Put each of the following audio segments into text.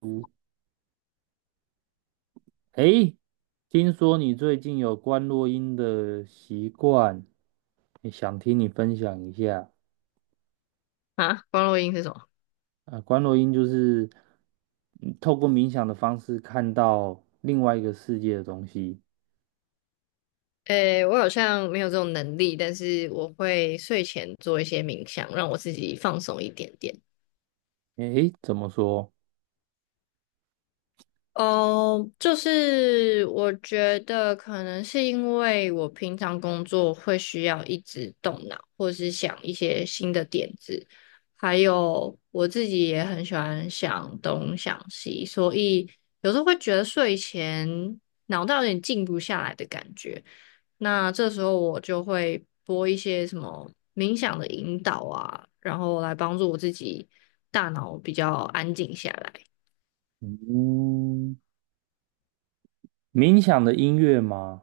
嗯，诶，听说你最近有关落音的习惯，也想听你分享一下。啊，光落音是什么？啊，观落音就是透过冥想的方式看到另外一个世界的东西。诶，我好像没有这种能力，但是我会睡前做一些冥想，让我自己放松一点点。诶，怎么说？哦，就是我觉得可能是因为我平常工作会需要一直动脑，或是想一些新的点子，还有我自己也很喜欢想东想西，所以有时候会觉得睡前脑袋有点静不下来的感觉。那这时候我就会播一些什么冥想的引导啊，然后来帮助我自己大脑比较安静下来。嗯，冥想的音乐吗？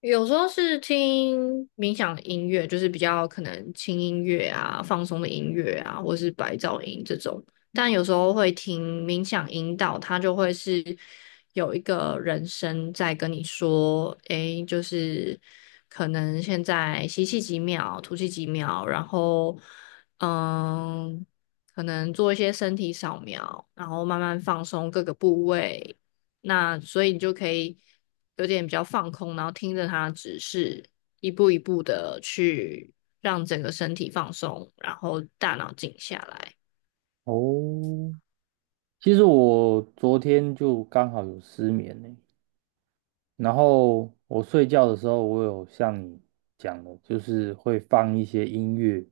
有时候是听冥想的音乐，就是比较可能轻音乐啊、放松的音乐啊，或是白噪音这种。但有时候会听冥想引导，它就会是有一个人声在跟你说，就是可能现在吸气几秒，吐气几秒，然后嗯，可能做一些身体扫描，然后慢慢放松各个部位，那所以你就可以有点比较放空，然后听着它指示，一步一步的去让整个身体放松，然后大脑静下来。哦，其实我昨天就刚好有失眠呢。然后我睡觉的时候，我有像你讲的，就是会放一些音乐，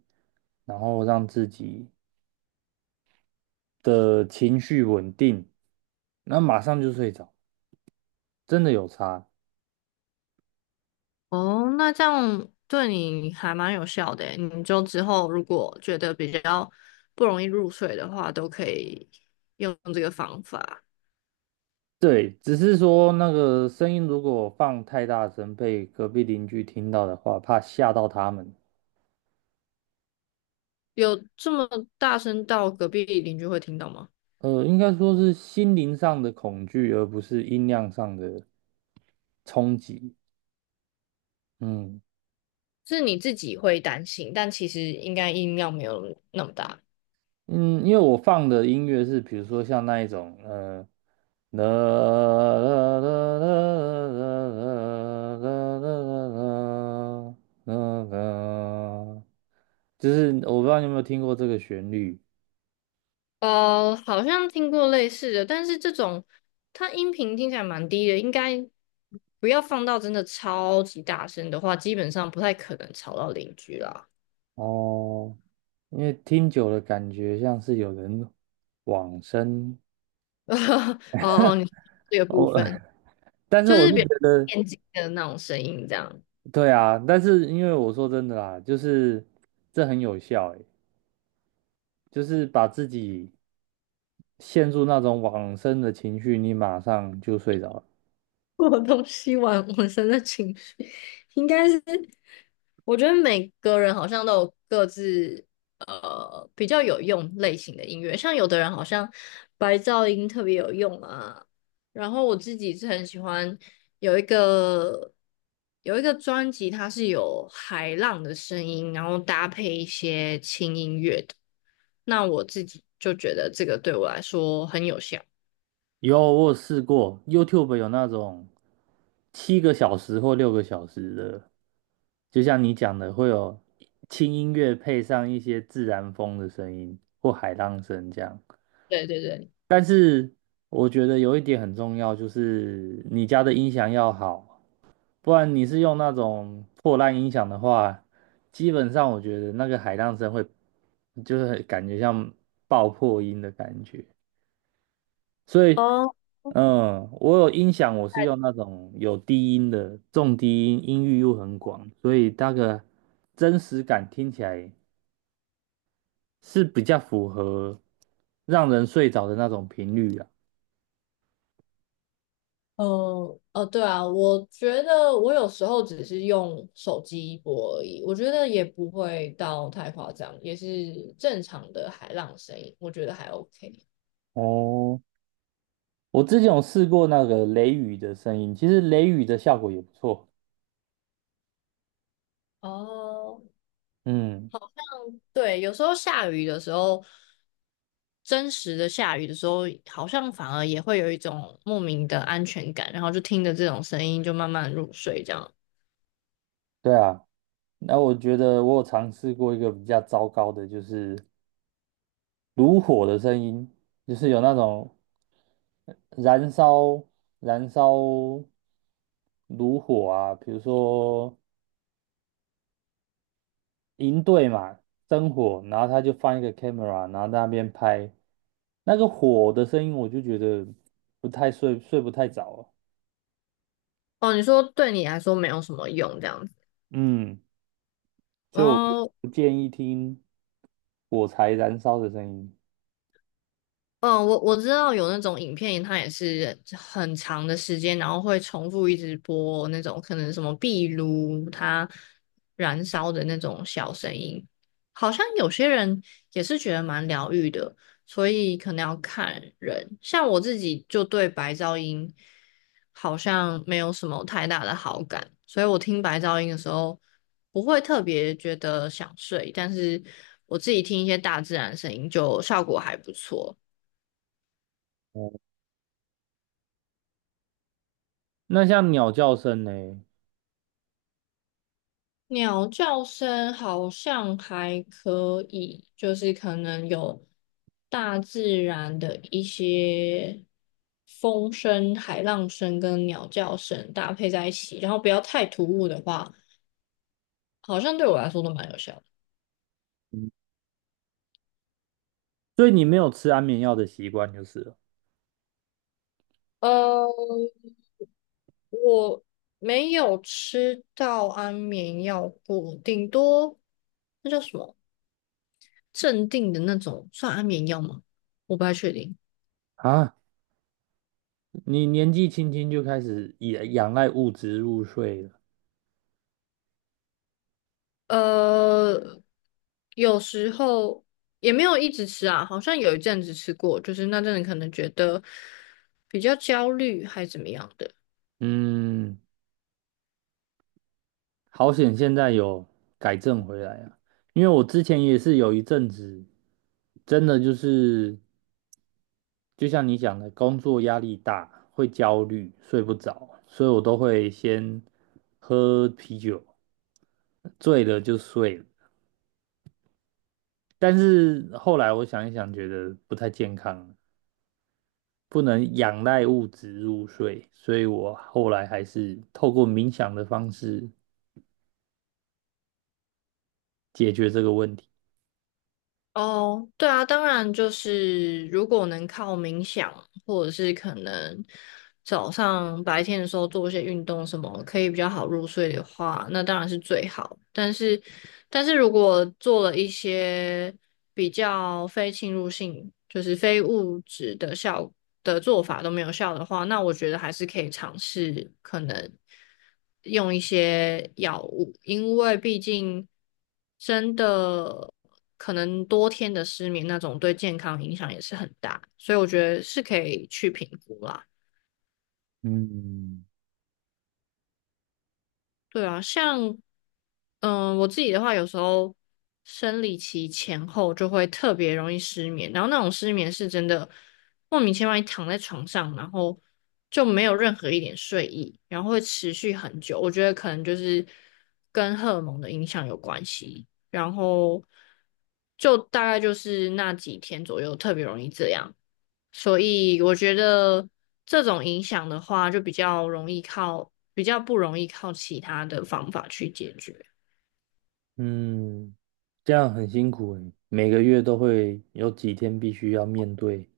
然后让自己的情绪稳定，那马上就睡着，真的有差。哦，那这样对你还蛮有效的诶你就之后如果觉得比较不容易入睡的话，都可以用这个方法。对，只是说那个声音如果放太大声，被隔壁邻居听到的话，怕吓到他们。有这么大声到隔壁邻居会听到吗？应该说是心灵上的恐惧，而不是音量上的冲击。嗯。是你自己会担心，但其实应该音量没有那么大。嗯，因为我放的音乐是，比如说像那一种，啦啦啦啦啦啦啦啦啦，就是我不知道你有没有听过这个旋律。呃，好像听过类似的，但是这种它音频听起来蛮低的，应该不要放到真的超级大声的话，基本上不太可能吵到邻居啦。哦，因为听久了感觉像是有人往生。 哦哦，你这个部哦，分 但是就我是是比觉较得，电竞的那种声音，这样。对啊，但是因为我说真的啦，就是这很有效，就是把自己陷入那种往生的情绪，你马上就睡着了。我东西玩浑身 的情绪，应该是我觉得每个人好像都有各自比较有用类型的音乐，像有的人好像白噪音特别有用啊，然后我自己是很喜欢有一个有一个专辑，它是有海浪的声音，然后搭配一些轻音乐的，那我自己就觉得这个对我来说很有效。有，我有试过，YouTube 有那种7个小时或6个小时的，就像你讲的，会有轻音乐配上一些自然风的声音或海浪声这样。对对对。我觉得有一点很重要，就是你家的音响要好，不然你是用那种破烂音响的话，基本上我觉得那个海浪声会，就是很感觉像爆破音的感觉。所以，哦我有音响，我是用那种有低音的，重低音，音域又很广，所以那个真实感听起来是比较符合让人睡着的那种频率啊。对啊，我觉得我有时候只是用手机播而已，我觉得也不会到太夸张，也是正常的海浪声音，我觉得还 OK。哦，我之前有试过那个雷雨的声音，其实雷雨的效果也不错。哦，嗯，对，有时候下雨的时候，真实的下雨的时候，好像反而也会有一种莫名的安全感，然后就听着这种声音就慢慢入睡这样。对啊。那我觉得我有尝试过一个比较糟糕的，就是炉火的声音，就是有那种燃烧燃烧炉火啊，比如说营队嘛，生火，然后他就放一个 camera，然后在那边拍那个火的声音，我就觉得不太睡不太着啊。哦，你说对你来说没有什么用这样子。嗯。所以我不哦，不建议听火柴燃烧的声音。嗯，我知道有那种影片，它也是很长的时间，然后会重复一直播那种可能什么壁炉它燃烧的那种小声音，好像有些人也是觉得蛮疗愈的，所以可能要看人。像我自己就对白噪音好像没有什么太大的好感，所以我听白噪音的时候不会特别觉得想睡，但是我自己听一些大自然声音就效果还不错。哦，那像鸟叫声呢？鸟叫声好像还可以，就是可能有大自然的一些风声、海浪声跟鸟叫声搭配在一起，然后不要太突兀的话，好像对我来说都蛮有效的。所以你没有吃安眠药的习惯就是了呃，我没有吃到安眠药过，顶多那叫什么镇定的那种，算安眠药吗？我不太确定。啊。你年纪轻轻就开始也仰赖物质入睡了。呃，有时候也没有一直吃啊，好像有一阵子吃过，就是那阵子可能觉得比较焦虑还怎么样的。嗯，好险现在有改正回来啊！因为我之前也是有一阵子，真的就是就像你讲的，工作压力大，会焦虑，睡不着，所以我都会先喝啤酒，醉了就睡了。但是后来我想一想，觉得不太健康，不能仰赖物质入睡，所以我后来还是透过冥想的方式解决这个问题。哦，对啊，当然就是如果能靠冥想，或者是可能早上白天的时候做一些运动什么，可以比较好入睡的话，那当然是最好。但是，但是如果做了一些比较非侵入性，就是非物质的效的做法都没有效的话，那我觉得还是可以尝试可能用一些药物，因为毕竟。真的可能多天的失眠那种，对健康影响也是很大，所以我觉得是可以去评估啦。嗯，对啊，像嗯，我自己的话，有时候生理期前后就会特别容易失眠，然后那种失眠是真的莫名其妙，你躺在床上，然后就没有任何一点睡意，然后会持续很久。我觉得可能就是跟荷尔蒙的影响有关系，然后就大概就是那几天左右特别容易这样。所以我觉得这种影响的话，就比较容易靠，比较不容易靠其他的方法去解决。嗯，这样很辛苦诶，每个月都会有几天必须要面对。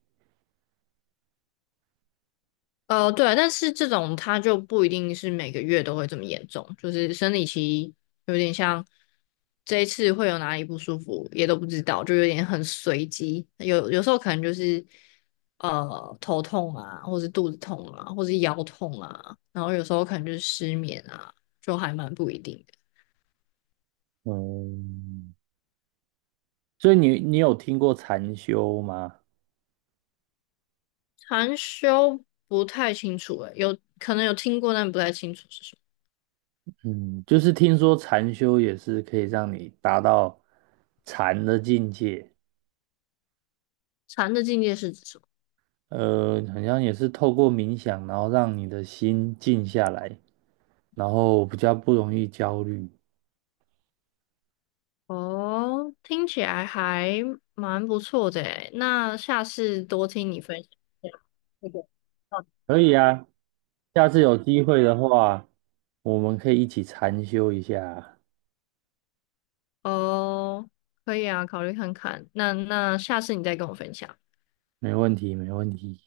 对啊，但是这种它就不一定是每个月都会这么严重，就是生理期有点像这一次会有哪里不舒服也都不知道，就有点很随机。有时候可能就是头痛啊，或是肚子痛啊，或是腰痛啊，然后有时候可能就是失眠啊，就还蛮不一定的。嗯，所以你有听过禅修吗？禅修不太清楚诶，有可能有听过，但不太清楚是什么。嗯，就是听说禅修也是可以让你达到禅的境界，禅的境界是指什么？好像也是透过冥想，然后让你的心静下来，然后比较不容易焦虑。哦，听起来还蛮不错的诶，那下次多听你分享一下那个。嗯可以啊，下次有机会的话，我们可以一起禅修一下啊，哦，可以啊，考虑看看。那下次你再跟我分享。没问题，没问题。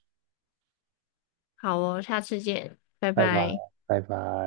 好哦，下次见，拜拜拜，拜。拜拜。